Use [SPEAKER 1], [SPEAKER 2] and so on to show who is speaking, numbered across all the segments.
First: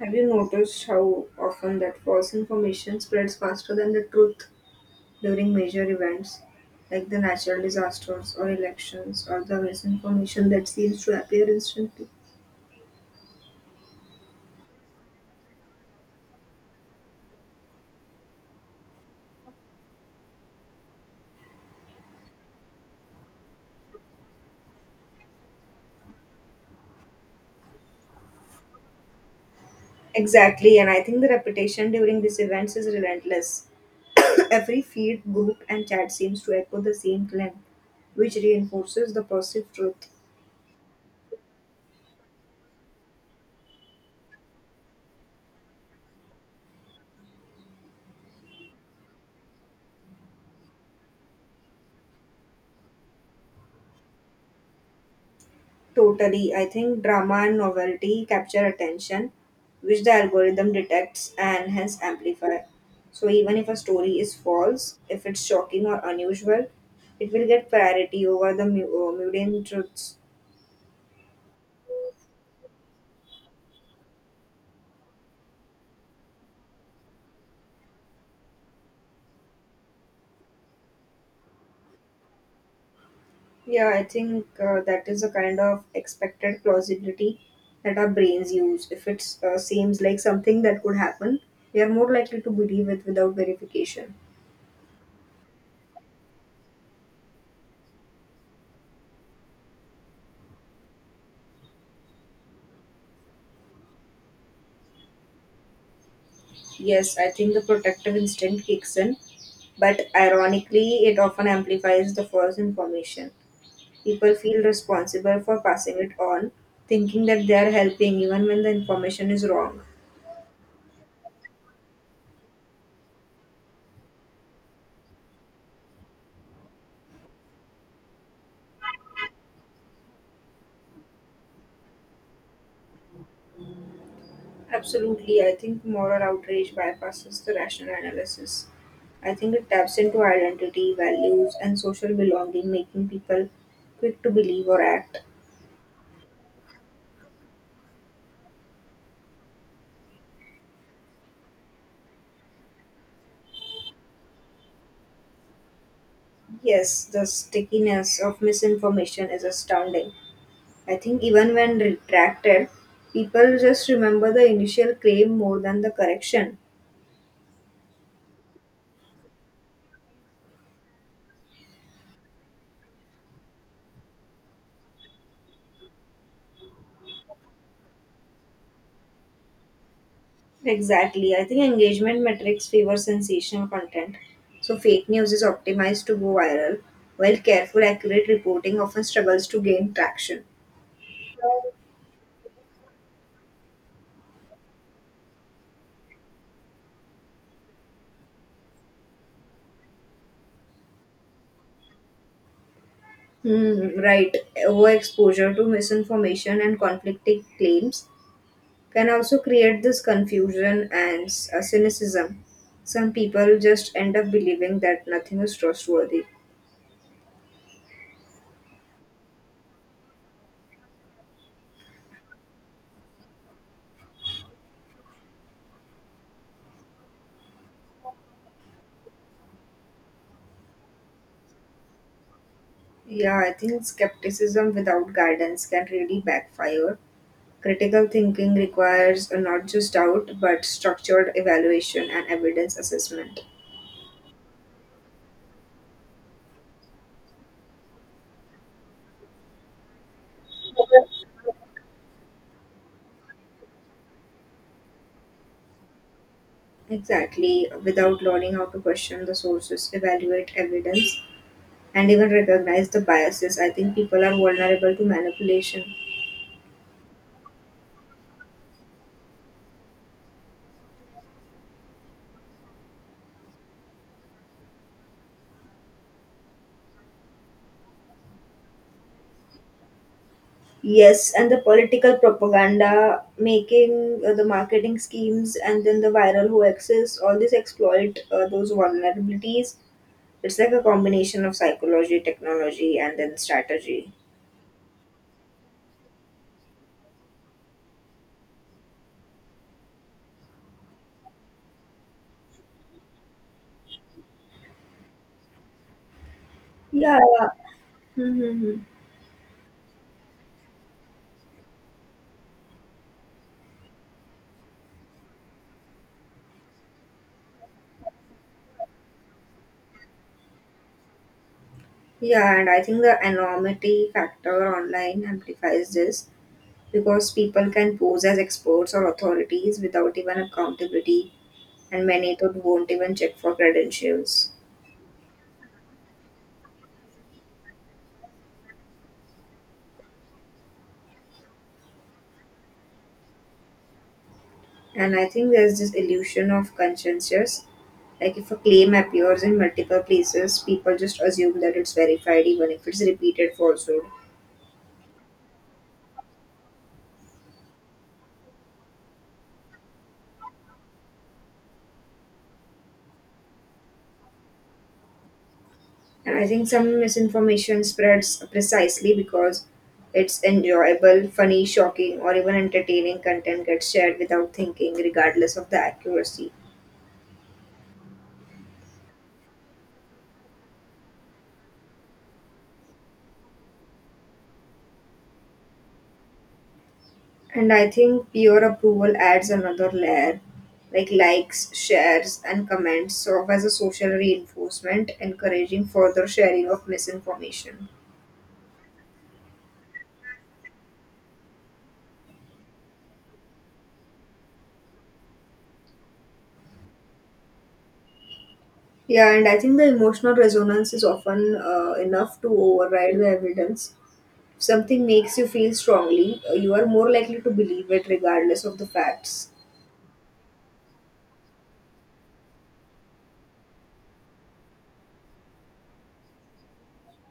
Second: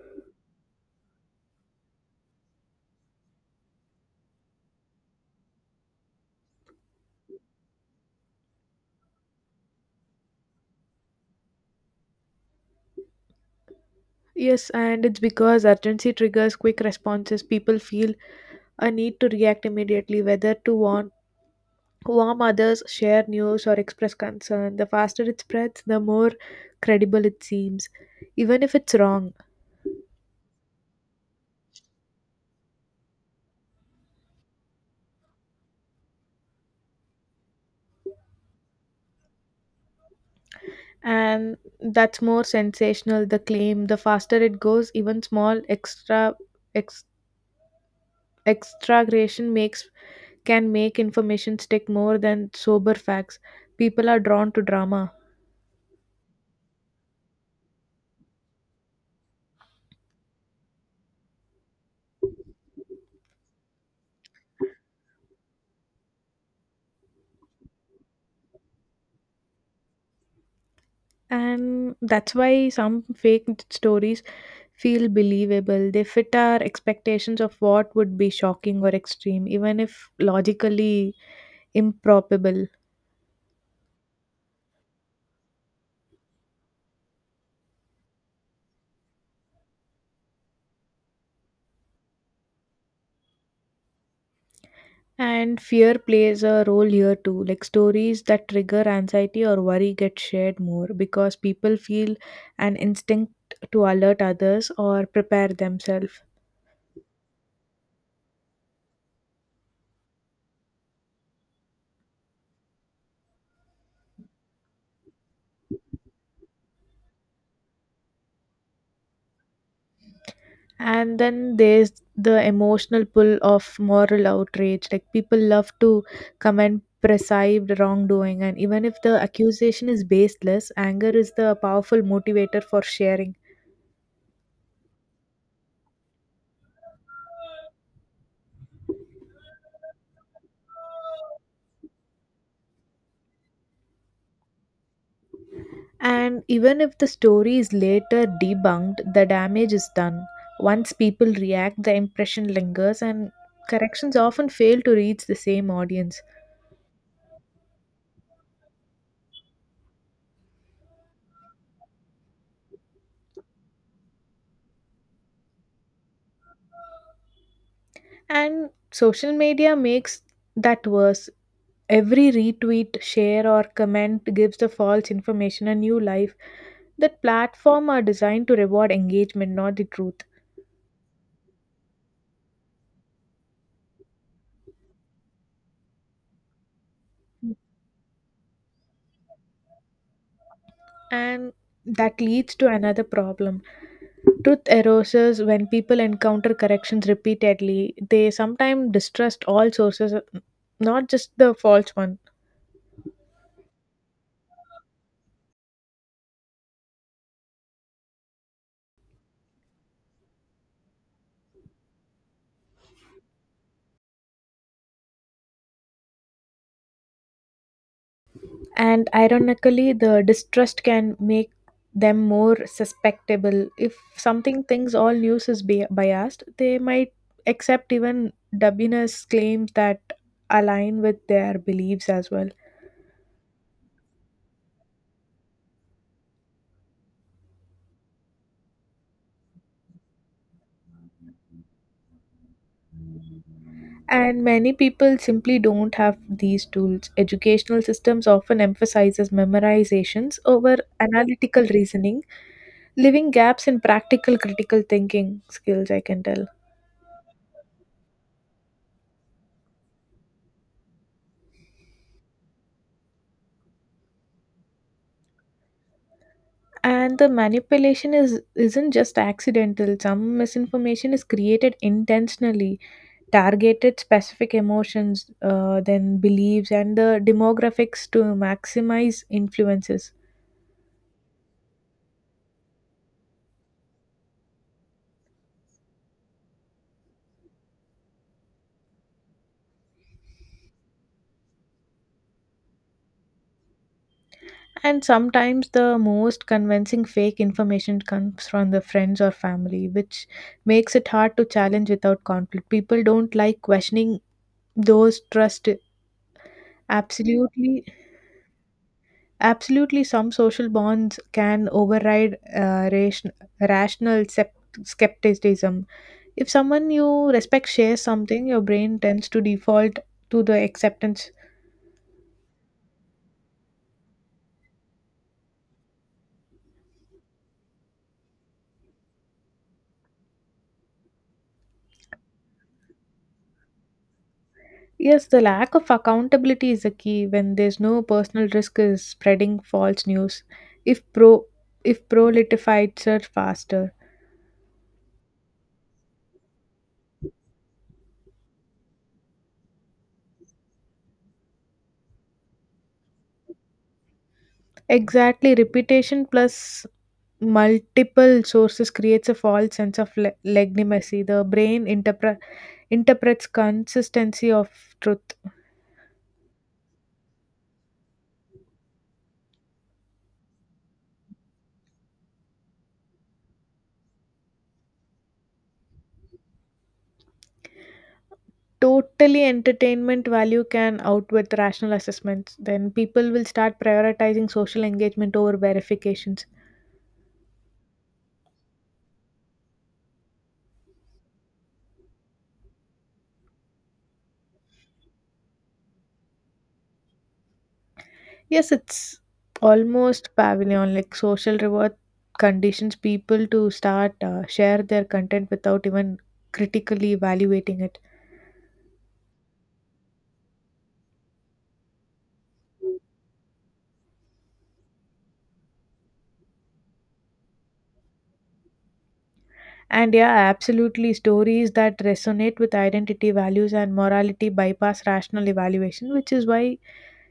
[SPEAKER 1] Have you noticed how often that false information spreads faster than the truth during major events like the natural disasters or elections or the misinformation that seems to appear instantly?
[SPEAKER 2] Yes, and it's because urgency triggers quick responses. People feel a need to react immediately, whether to warn, warm others, share news, or express concern. The faster it spreads, the more credible it seems, even if it's wrong.
[SPEAKER 1] Exactly, and I think the reputation during these events is relentless. Every feed, group, and chat seems to echo the same claim, which reinforces the perceived truth.
[SPEAKER 2] And that's more sensational, the claim. The faster it goes, even small extra ex, extragration makes can make information stick more than sober facts. People are drawn to drama.
[SPEAKER 1] Totally. I think drama and novelty capture attention, which the algorithm detects and hence amplifies. So even if a story is false, if it's shocking or unusual, it will get priority over the mundane truths.
[SPEAKER 2] And that's why some fake stories feel believable. They fit our expectations of what would be shocking or extreme, even if logically improbable.
[SPEAKER 1] Yeah, I think that is a kind of expected plausibility that our brains use. If it seems like something that could happen, we are more likely to believe it without verification.
[SPEAKER 2] And fear plays a role here too. Like stories that trigger anxiety or worry get shared more because people feel an instinct to alert others or prepare themselves.
[SPEAKER 1] Yes, I think the protective instinct kicks in, but ironically, it often amplifies the false information. People feel responsible for passing it on, thinking that they are helping even when the information is wrong.
[SPEAKER 2] And then there's the emotional pull of moral outrage, like people love to comment perceived wrongdoing, and even if the accusation is baseless, anger is the powerful motivator for sharing.
[SPEAKER 1] Absolutely, I think moral outrage bypasses the rational analysis. I think it taps into identity, values, and social belonging, making people quick to believe or act.
[SPEAKER 2] And even if the story is later debunked, the damage is done. Once people react, the impression lingers, and corrections often fail to reach the same audience.
[SPEAKER 1] Yes, the stickiness of misinformation is astounding. I think even when retracted, people just remember the initial claim more than the correction.
[SPEAKER 2] And social media makes that worse. Every retweet, share, or comment gives the false information a new life. That platform are designed to reward engagement, not the truth.
[SPEAKER 1] Exactly. I think engagement metrics favor sensational content. So fake news is optimized to go viral, while careful, accurate reporting often struggles to gain traction.
[SPEAKER 2] And that leads to another problem. Truth erasers, when people encounter corrections repeatedly, they sometimes distrust all sources, not just the false one.
[SPEAKER 1] Hmm, right. Overexposure to misinformation and conflicting claims can also create this confusion and cynicism. Some people just end up believing that nothing is trustworthy.
[SPEAKER 2] And ironically, the distrust can make them more susceptible. If something thinks all news is biased, they might accept even dubious claims that align with their beliefs as well.
[SPEAKER 1] Yeah, I think skepticism without guidance can really backfire. Critical thinking requires not just doubt, but structured evaluation and evidence assessment.
[SPEAKER 2] And many people simply don't have these tools. Educational systems often emphasizes memorizations over analytical reasoning, leaving gaps in practical critical thinking skills, I can tell.
[SPEAKER 1] Exactly, without learning how to question the sources, evaluate evidence, and even recognize the biases, I think people are vulnerable to manipulation.
[SPEAKER 2] And the manipulation is isn't just accidental. Some misinformation is created intentionally, targeted specific emotions, then beliefs and the demographics to maximize influences.
[SPEAKER 1] Yes, and the political propaganda, making the marketing schemes, and then the viral hoaxes, all these exploit those vulnerabilities. It's like a combination of psychology, technology, and then strategy.
[SPEAKER 2] And sometimes the most convincing fake information comes from the friends or family, which makes it hard to challenge without conflict. People don't like questioning those trust.
[SPEAKER 1] Yeah.
[SPEAKER 2] Absolutely.
[SPEAKER 1] Mm-hmm.
[SPEAKER 2] Absolutely, some social bonds can override rational skepticism. If someone you respect shares something, your brain tends to default to the acceptance.
[SPEAKER 1] Yeah, and I think the anonymity factor online amplifies this because people can pose as experts or authorities without even accountability, and many thought won't even check for credentials.
[SPEAKER 2] Yes, the lack of accountability is the key when there's no personal risk is spreading false news. If pro, if proliferates are faster.
[SPEAKER 1] And I think there's this illusion of conscientious. Like if a claim appears in multiple places, people just assume that it's verified even if it's repeated falsehood.
[SPEAKER 2] Exactly, reputation plus multiple sources creates a false sense of legitimacy. The brain interprets consistency of truth.
[SPEAKER 1] And I think some misinformation spreads precisely because it's enjoyable, funny, shocking, or even entertaining content gets shared without thinking, regardless of the accuracy.
[SPEAKER 2] Totally entertainment value can outweigh the rational assessments. Then people will start prioritizing social engagement over verifications.
[SPEAKER 1] And I think peer approval adds another layer, like likes, shares, and comments serve as a social reinforcement, encouraging further sharing of misinformation.
[SPEAKER 2] Yes, it's almost pavilion like social reward conditions people to start share their content without even critically evaluating it.
[SPEAKER 1] Yeah, and I think the emotional resonance is often enough to override the evidence. If something makes you feel strongly, you are more likely to believe it regardless of the facts.
[SPEAKER 2] And yeah, absolutely. Stories that resonate with identity, values, and morality bypass rational evaluation, which is why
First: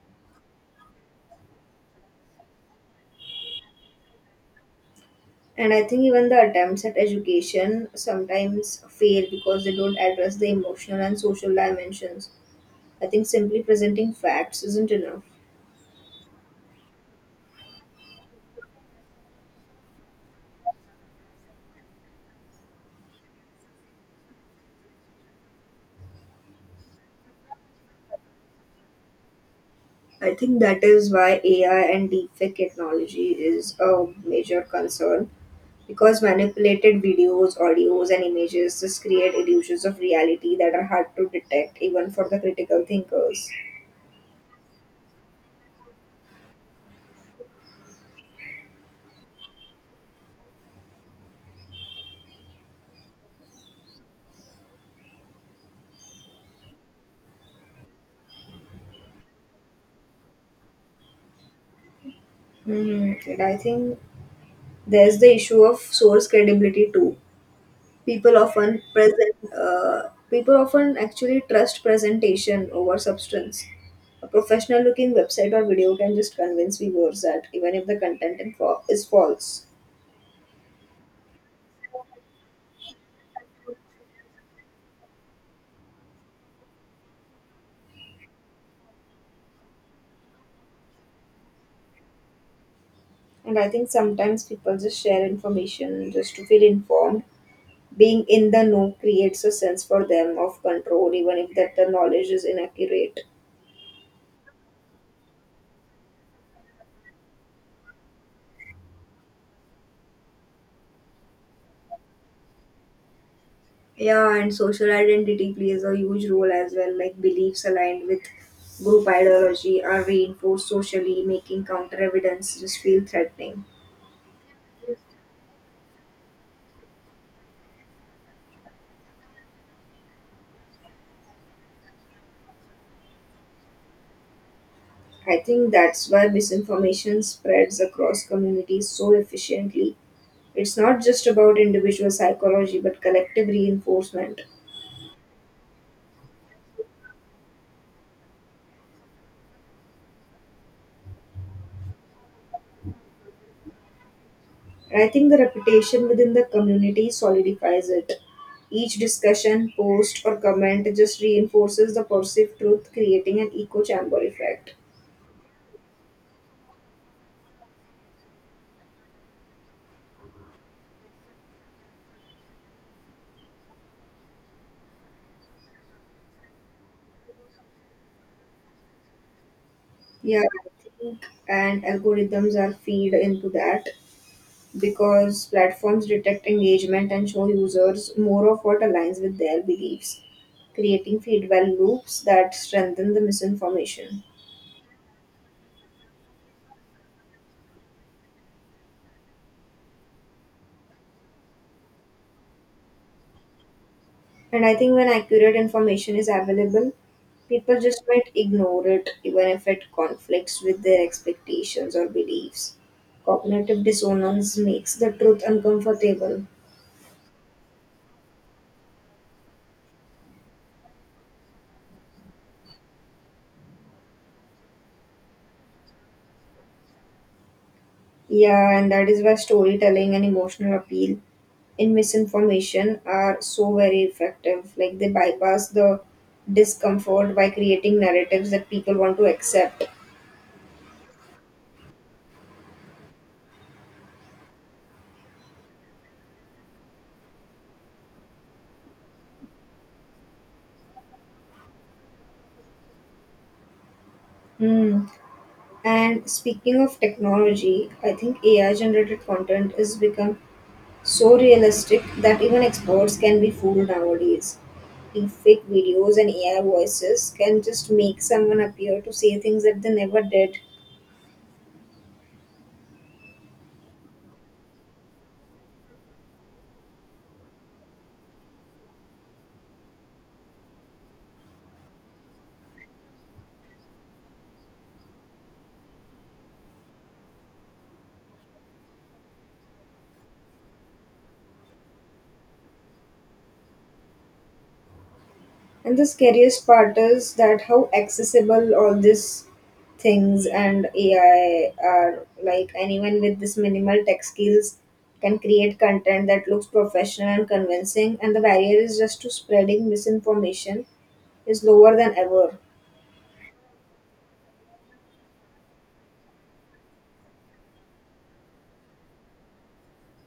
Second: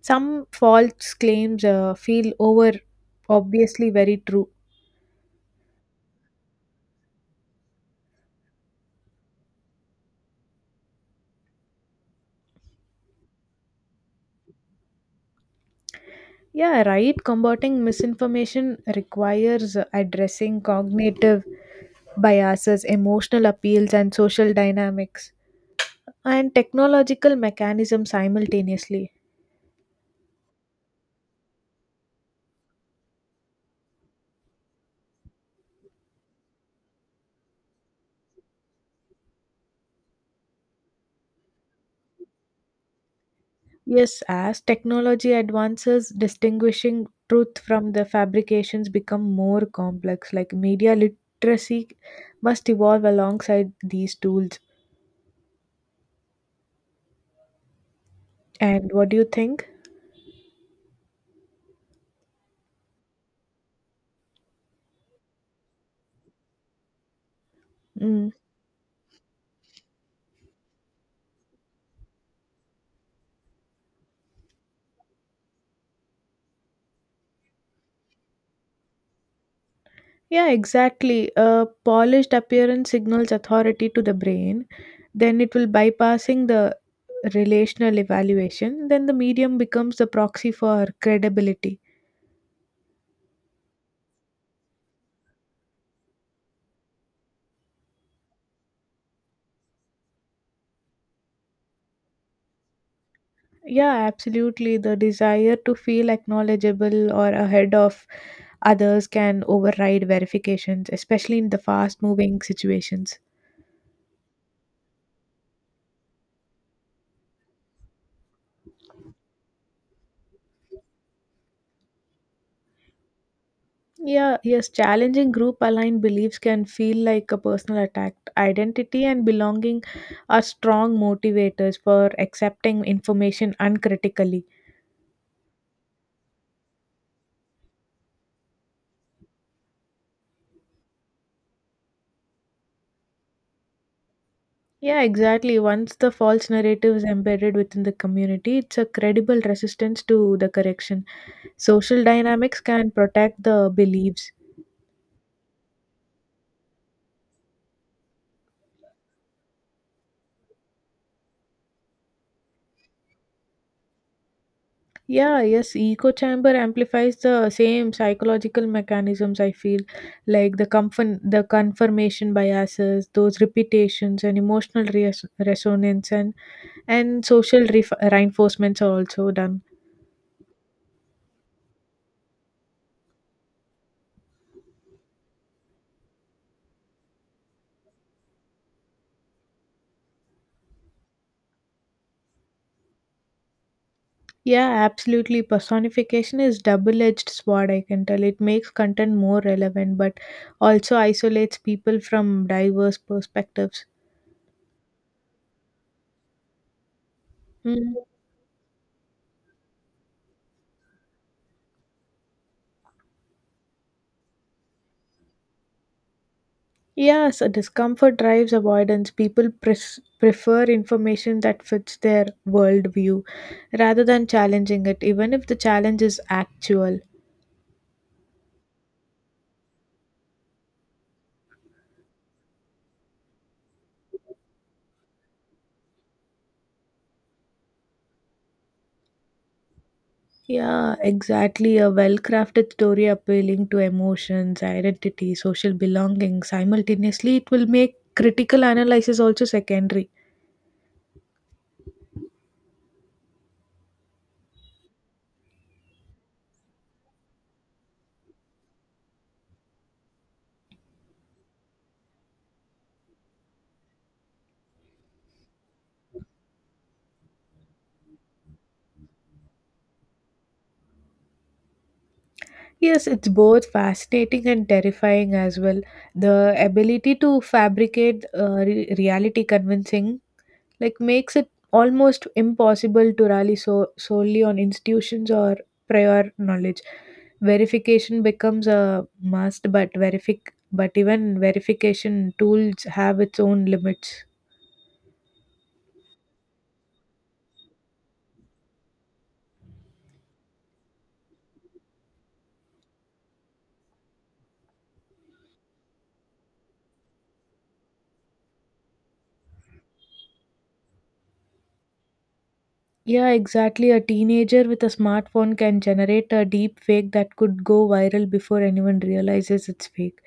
[SPEAKER 2] some false claims feel over obviously very true.
[SPEAKER 1] And I think even the attempts at education sometimes fail because they don't address the emotional and social dimensions. I think simply presenting facts isn't enough.
[SPEAKER 2] Yeah, right. Combating misinformation requires addressing cognitive biases, emotional appeals, and social dynamics, and technological mechanisms simultaneously.
[SPEAKER 1] I think that is why AI and deepfake technology is a major concern because manipulated videos, audios, and images just create illusions of reality that are hard to detect even for the critical thinkers.
[SPEAKER 2] Yes, as technology advances, distinguishing truth from the fabrications become more complex. Like media literacy must evolve alongside these tools. And what do you think?
[SPEAKER 1] Hmm, and I think there's the issue of source credibility too.
[SPEAKER 2] Mm.
[SPEAKER 1] People often actually trust presentation over substance. A professional-looking website or video can just convince viewers that even if the content info is false.
[SPEAKER 2] Yeah, exactly. A polished appearance signals authority to the brain. Then it will bypassing the relational evaluation. Then the medium becomes the proxy for credibility.
[SPEAKER 1] And I think sometimes people just share information just to feel informed. Being in the know creates a sense for them of control, even if that the knowledge is inaccurate.
[SPEAKER 2] Yeah, absolutely. The desire to feel acknowledgeable or ahead of others can override verifications, especially in the fast moving situations.
[SPEAKER 1] Yeah, and social identity plays a huge role as well, like beliefs aligned with group ideology are reinforced socially, making counter evidence just feel threatening.
[SPEAKER 2] Yeah, yes, challenging group aligned beliefs can feel like a personal attack. Identity and belonging are strong motivators for accepting information uncritically.
[SPEAKER 1] I think that's why misinformation spreads across communities so efficiently. It's not just about individual psychology but collective reinforcement.
[SPEAKER 2] Yeah, exactly. Once the false narrative is embedded within the community, it's a credible resistance to the correction. Social dynamics can protect the beliefs.
[SPEAKER 1] And I think the reputation within the community solidifies it. Each discussion, post, or comment just reinforces the perceived truth, creating an echo chamber effect.
[SPEAKER 2] Yeah, yes, echo chamber amplifies the same psychological mechanisms I feel like the confirmation biases, those repetitions and emotional resonance, and social reinforcements are also done.
[SPEAKER 1] Yeah, I think and algorithms are feed into that because platforms detect engagement and show users more of what aligns with their beliefs, creating feedback loops that strengthen the misinformation.
[SPEAKER 2] Yeah, absolutely. Personification is double-edged sword, I can tell. It makes content more relevant, but also isolates people from diverse perspectives.
[SPEAKER 1] And I think when accurate information is available, people
[SPEAKER 2] Mm.
[SPEAKER 1] just might ignore it even if it conflicts with their expectations or beliefs. Cognitive dissonance makes the truth uncomfortable.
[SPEAKER 2] Yes, a discomfort drives avoidance. People prefer information that fits their worldview rather than challenging it, even if the challenge is actual.
[SPEAKER 1] Yeah, and that is why storytelling and emotional appeal in misinformation are so very effective. Like they bypass the discomfort by creating narratives that people want to accept.
[SPEAKER 2] Yeah, exactly. A well crafted story appealing to emotions, identity, social belonging simultaneously, it will make critical analysis also secondary.
[SPEAKER 1] Hmm. And speaking of technology, I think AI generated content has become so realistic that even experts can be fooled nowadays. The fake videos and AI voices can just make someone appear to say things that they never did.
[SPEAKER 2] Yes, it's both fascinating and terrifying as well. The ability to fabricate reality convincing like makes it almost impossible to rely so solely on institutions or prior knowledge. Verification becomes a must, but verific but even verification tools have its own limits.
[SPEAKER 1] And the scariest part is that how accessible all these things and AI are. Like anyone with this minimal tech skills can create content that looks professional and convincing, and the barrier is just to spreading misinformation is lower than ever.
[SPEAKER 2] Yeah, exactly, a teenager with a smartphone can generate a deep fake that could go viral before anyone realizes it's fake.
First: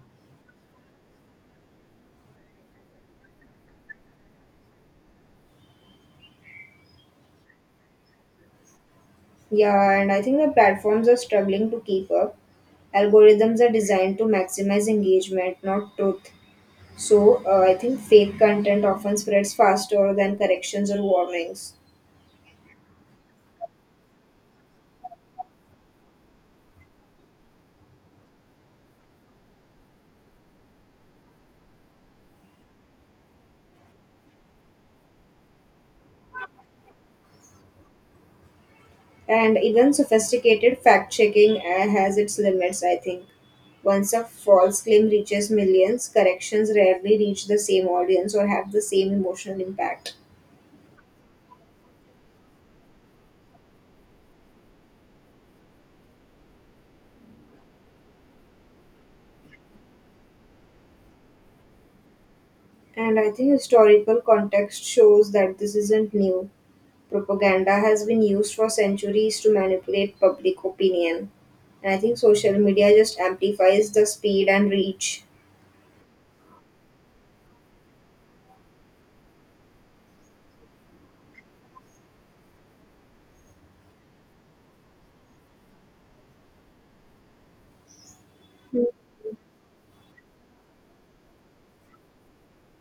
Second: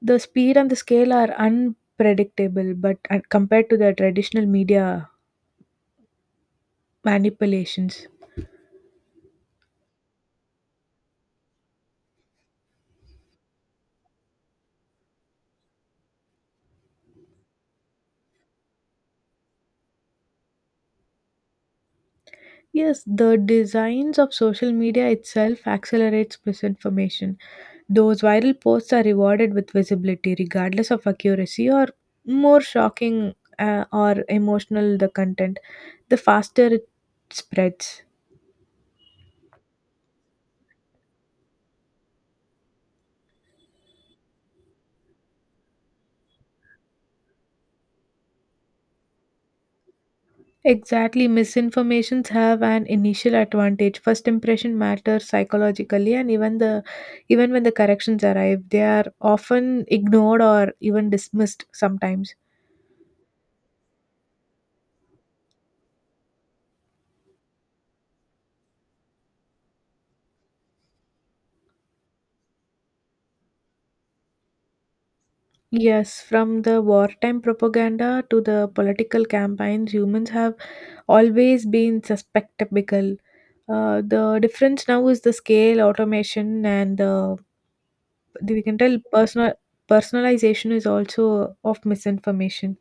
[SPEAKER 2] The speed and the scale are unpredictable, but compared to the traditional media manipulations.
[SPEAKER 1] Yeah, and I think the platforms are struggling to keep up. Algorithms are designed to maximize engagement, not truth. So I think fake content often spreads faster than corrections or warnings.
[SPEAKER 2] Yes, the designs of social media itself accelerates misinformation. Those viral posts are rewarded with visibility, regardless of accuracy, or more shocking or emotional the content, the faster it spreads.
[SPEAKER 1] And even sophisticated fact checking has its limits, I think. Once a false claim reaches millions, corrections rarely reach the same audience or have the same emotional impact.
[SPEAKER 2] Exactly, misinformations have an initial advantage. First impression matters psychologically, and even when the corrections arrive, they are often ignored or even dismissed sometimes.
[SPEAKER 1] And I think historical context shows that this isn't new. Propaganda has been used for centuries to manipulate public opinion. And I think social media just amplifies the speed and reach.
[SPEAKER 2] Yes, from the wartime propaganda to the political campaigns, humans have always been susceptible. The difference now is the scale, automation, and we can tell personalization is also of misinformation.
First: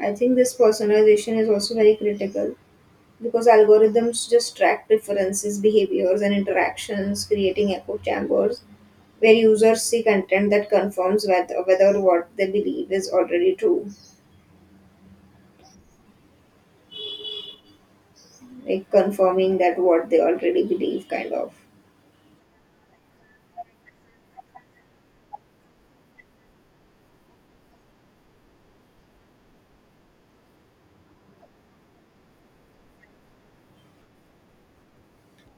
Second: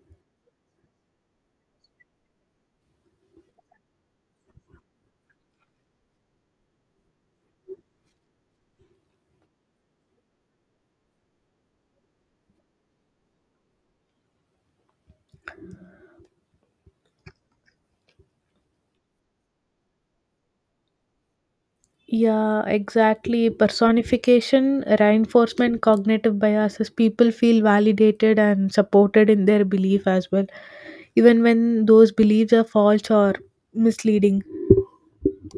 [SPEAKER 1] I think this personalization is also very critical, because algorithms just track preferences, behaviors, and interactions, creating echo chambers where users see content that confirms whether what they believe is already true, like confirming that what they already believe, kind of.
[SPEAKER 2] Yeah, exactly. Personification, reinforcement, cognitive biases. People feel validated and supported in their belief as well, even when those beliefs are false or misleading.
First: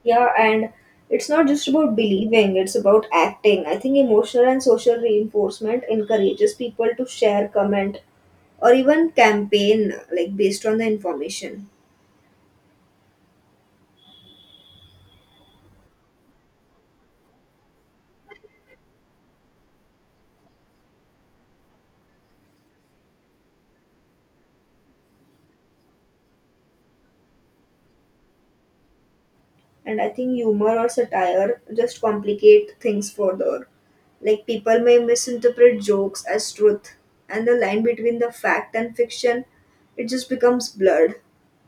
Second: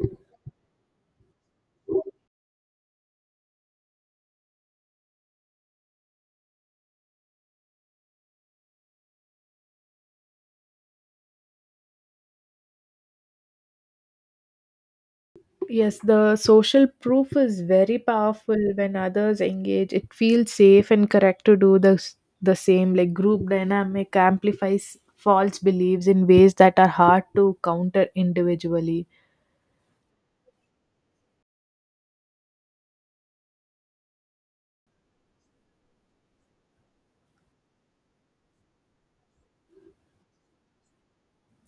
[SPEAKER 1] Yeah, and it's not just about believing, it's about acting. I think emotional and social reinforcement encourages people to share, comment, or even campaign like based on the information.
[SPEAKER 2] Yes, the social proof is very powerful when others engage. It feels safe and correct to do the same. Like group dynamic amplifies false beliefs in ways that are hard to counter individually.
[SPEAKER 1] And I think humor or satire just complicate things further. Like people may misinterpret jokes as truth, and the line between the fact and fiction, it just becomes blurred.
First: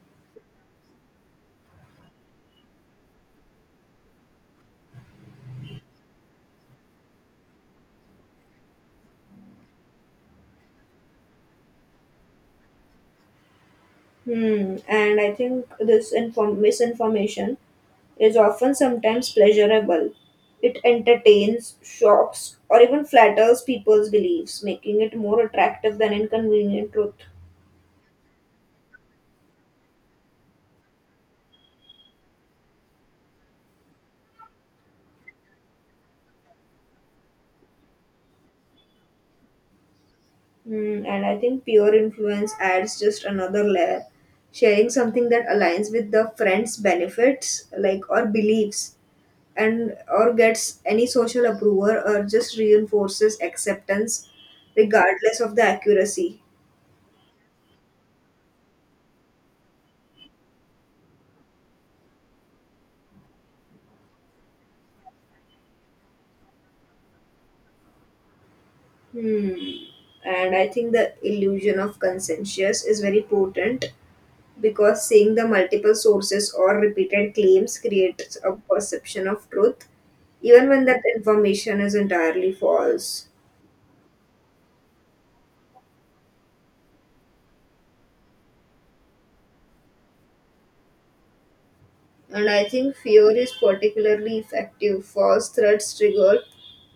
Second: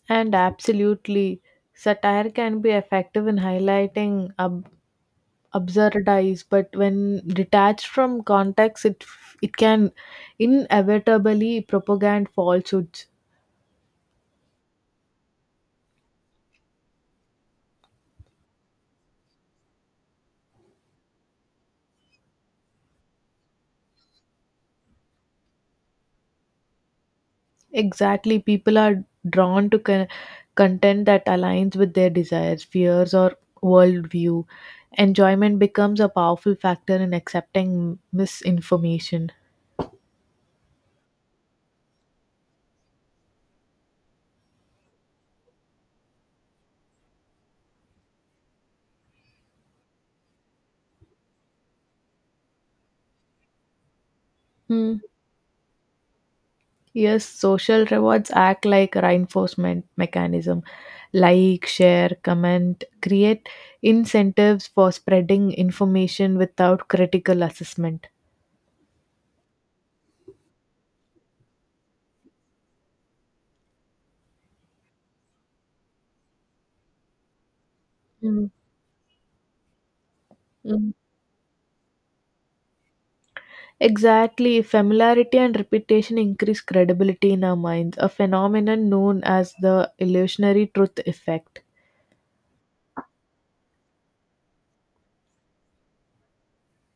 [SPEAKER 2] And absolutely, satire can be effective in highlighting absurdities, but when detached from context, it can inevitably propagate falsehoods.
[SPEAKER 1] Hmm. And I think this misinformation is often sometimes pleasurable. It entertains, shocks, or even flatters people's beliefs, making it more attractive than inconvenient truth.
[SPEAKER 2] Exactly, people are drawn to content that aligns with their desires, fears, or worldview. Enjoyment becomes a powerful factor in accepting misinformation.
[SPEAKER 1] Mm, and I think peer influence adds just another layer. Sharing something that aligns with the friend's benefits, like or beliefs, and or gets any social approval or just reinforces acceptance,
[SPEAKER 2] Hmm.
[SPEAKER 1] regardless of the accuracy.
[SPEAKER 2] Yes, social rewards act like reinforcement mechanism. Like, share, comment, create incentives for spreading information without critical assessment.
[SPEAKER 1] Hmm. And I think the illusion of consensus is very potent because seeing the multiple sources or repeated claims creates a perception of truth, even when that information is entirely false.
[SPEAKER 2] Exactly, familiarity and repetition increase credibility in our minds, a phenomenon known as the illusionary truth effect.
[SPEAKER 1] And I think fear is particularly effective. False threats trigger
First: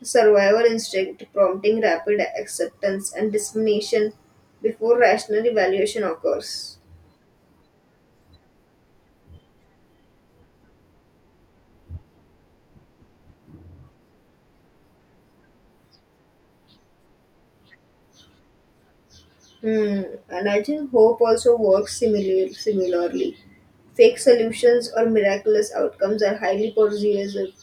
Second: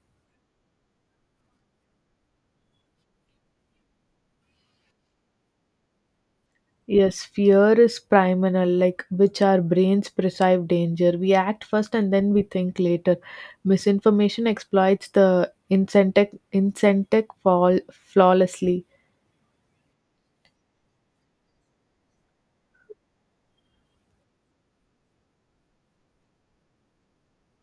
[SPEAKER 1] survival instinct, prompting rapid acceptance and discrimination before rational evaluation occurs.
[SPEAKER 2] Yes, fear is primal, like which our brains perceive danger. We act first and then we think later. Misinformation exploits the incentive fall flawlessly.
[SPEAKER 1] Hmm. And I think hope also works similarly. Fake solutions or miraculous outcomes are highly persuasive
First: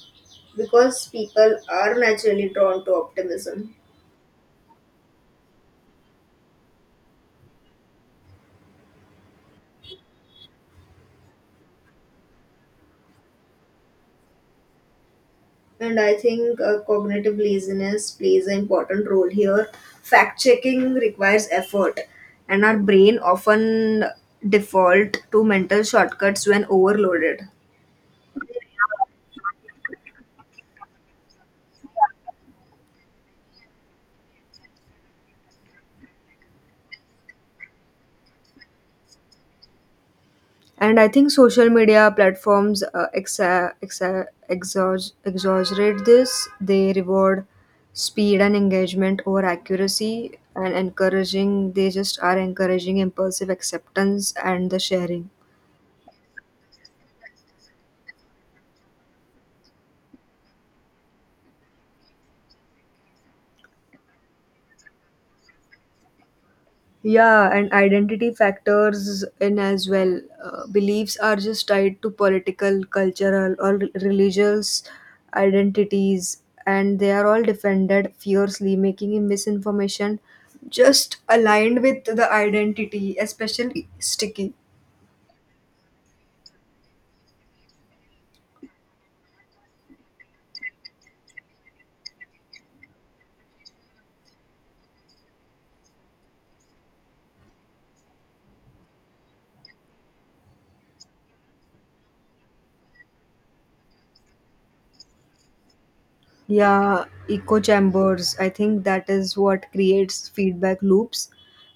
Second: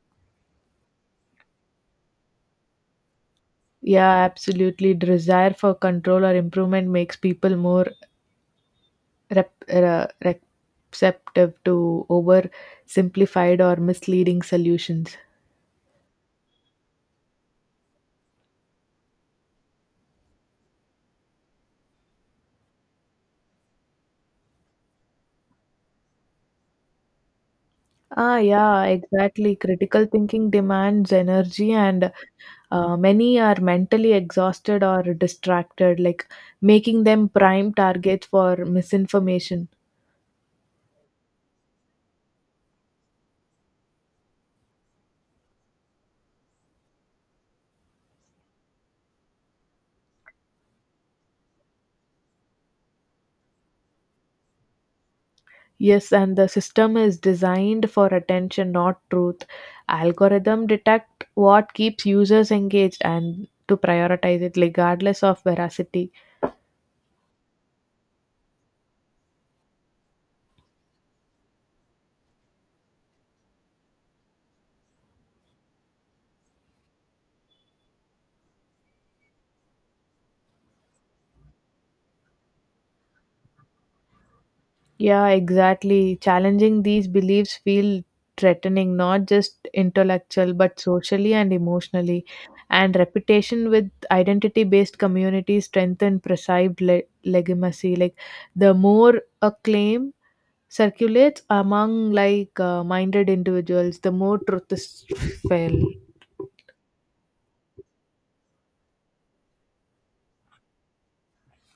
[SPEAKER 1] because people are naturally drawn to optimism.
[SPEAKER 2] Yeah, absolutely. Desire for control or improvement makes people more receptive to oversimplified or misleading solutions.
[SPEAKER 1] And I think cognitive laziness plays an important role here. Fact checking requires effort, and our brain often default to mental shortcuts when overloaded.
[SPEAKER 2] Ah, yeah, exactly. Critical thinking demands energy, and many are mentally exhausted or distracted, like making them prime targets for misinformation.
[SPEAKER 1] And I think social media platforms exaggerate this. They reward speed and engagement over accuracy, and encouraging impulsive acceptance and the sharing.
[SPEAKER 2] Yes, and the system is designed for attention, not truth. Algorithm detect what keeps users engaged and to prioritize it regardless of veracity.
[SPEAKER 1] Yeah, and identity factors in as well. Beliefs are just tied to political, cultural, or religious identities, and they are all defended fiercely, making misinformation just aligned with the identity, especially sticky.
[SPEAKER 2] Yeah, exactly. Challenging these beliefs feel threatening, not just intellectual, but socially and emotionally. And reputation with identity based communities strengthen perceived legitimacy. Like the more a claim circulates among like minded individuals, the more truth is felt.
[SPEAKER 1] Yeah, echo chambers. I think that is what creates feedback loops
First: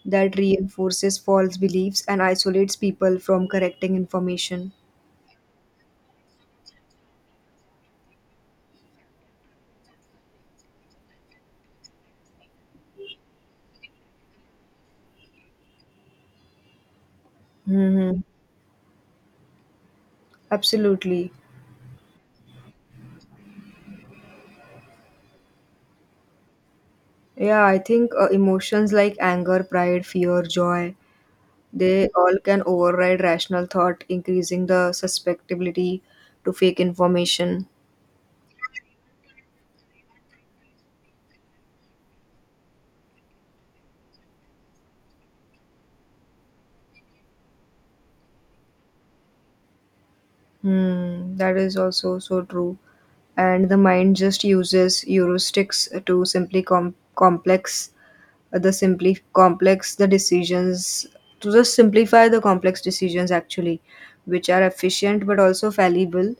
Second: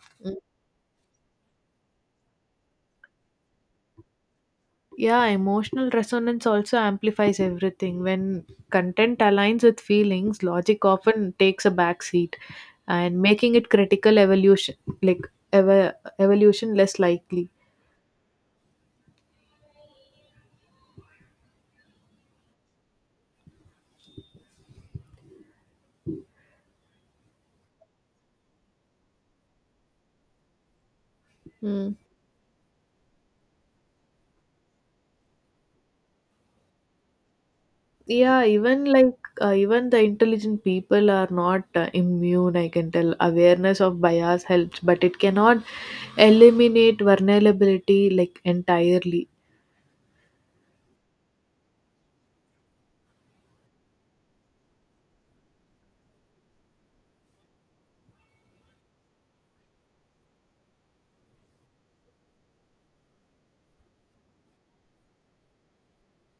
[SPEAKER 1] that reinforces false beliefs and isolates people from correcting information.
[SPEAKER 2] Yeah, emotional resonance also amplifies everything. When content aligns with feelings, logic often takes a back seat and making it critical evolution like evolution less likely.
[SPEAKER 1] Hmm. Absolutely. Yeah, I think emotions like anger, pride, fear, joy,
[SPEAKER 2] Mm.
[SPEAKER 1] they all can override rational thought, increasing the susceptibility to fake information.
[SPEAKER 2] Yeah, even like even the intelligent people are not immune, I can tell. Awareness of bias helps, but it cannot eliminate vulnerability like entirely.
[SPEAKER 1] Hmm, that is also so true. And the mind just uses heuristics to simply com- complex the simply complex the decisions to just simplify the complex decisions actually, which are efficient but also fallible,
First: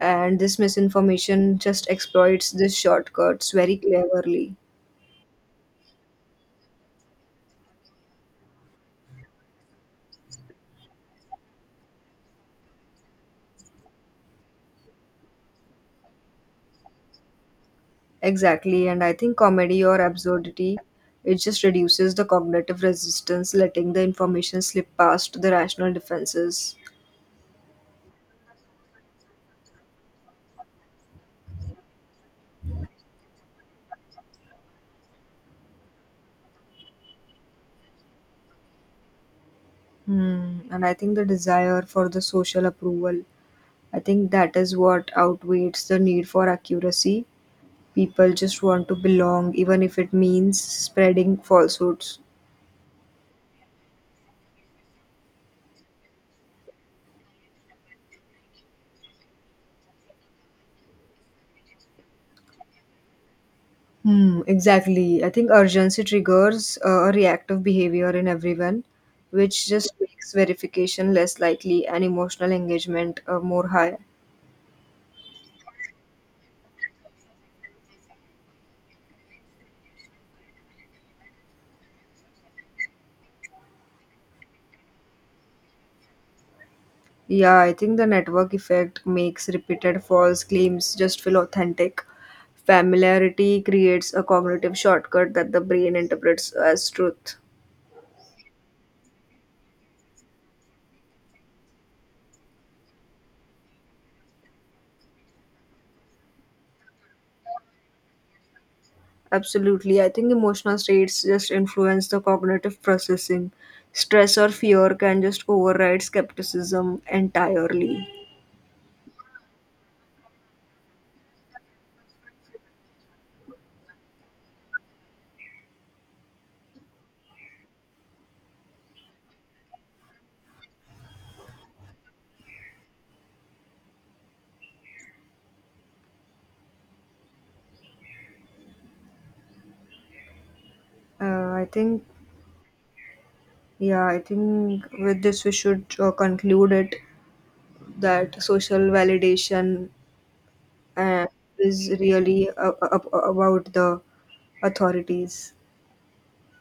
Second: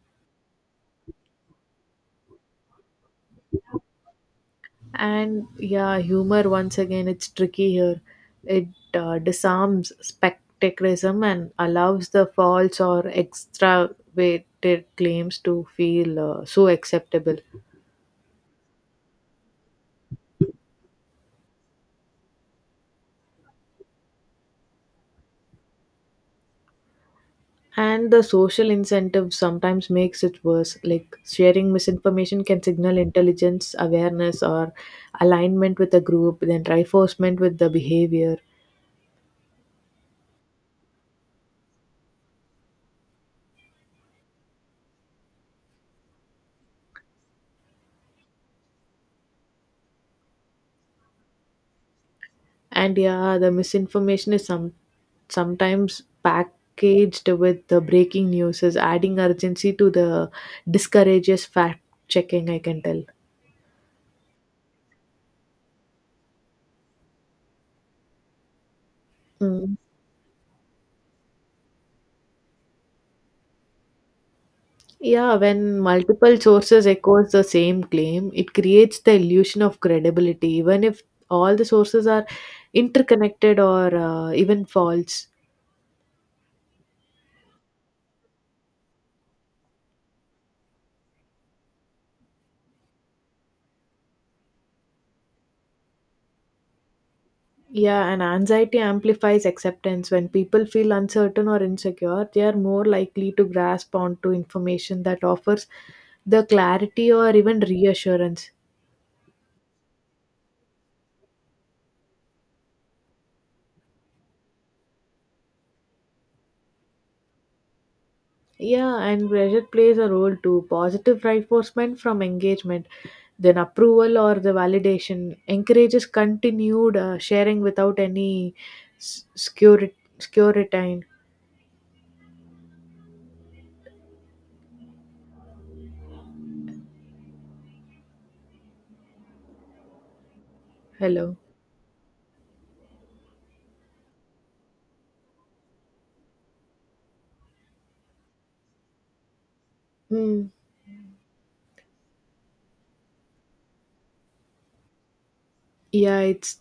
[SPEAKER 1] and this misinformation just exploits these shortcuts very cleverly.
[SPEAKER 2] And yeah, humor once again, it's tricky here. It disarms spectaculism and allows the false or extravated claims to feel so acceptable.
[SPEAKER 1] Exactly, and I think comedy or absurdity, it just reduces the cognitive resistance, letting the information slip past the rational defenses.
[SPEAKER 2] And the social incentive sometimes makes it worse. Like sharing misinformation can signal intelligence, awareness, or alignment with a group, then reinforcement with the behavior.
[SPEAKER 1] Hmm. And I think the desire for the social approval, I think that is what outweighs the need for accuracy. People just want to belong, even if it means spreading falsehoods.
[SPEAKER 2] And yeah, the misinformation is something sometimes packaged with the breaking news is adding urgency to the discourages fact checking, I can tell.
[SPEAKER 1] Hmm, exactly. I think urgency triggers a reactive behavior in everyone, which
[SPEAKER 2] Mm.
[SPEAKER 1] just makes verification less likely and emotional engagement more high.
[SPEAKER 2] Yeah, when multiple sources echoes the same claim, it creates the illusion of credibility, even if all the sources are interconnected or even false.
[SPEAKER 1] Yeah, I think the network effect makes repeated false claims just feel authentic. Familiarity creates a cognitive shortcut that the brain interprets as truth.
[SPEAKER 2] Yeah, and anxiety amplifies acceptance. When people feel uncertain or insecure, they are more likely to grasp onto information that offers the clarity or even reassurance.
[SPEAKER 1] Absolutely. I think emotional states just influence the cognitive processing. Stress or fear can just override skepticism entirely.
[SPEAKER 2] Yeah, and pressure plays a role too. Positive reinforcement from engagement, then approval or the validation encourages continued sharing without any scurit- scuritine. Hello.
[SPEAKER 1] I think, yeah, I think with this we should conclude it that social validation
[SPEAKER 2] Hmm.
[SPEAKER 1] uh, is really about the authorities.
[SPEAKER 2] Yeah, it's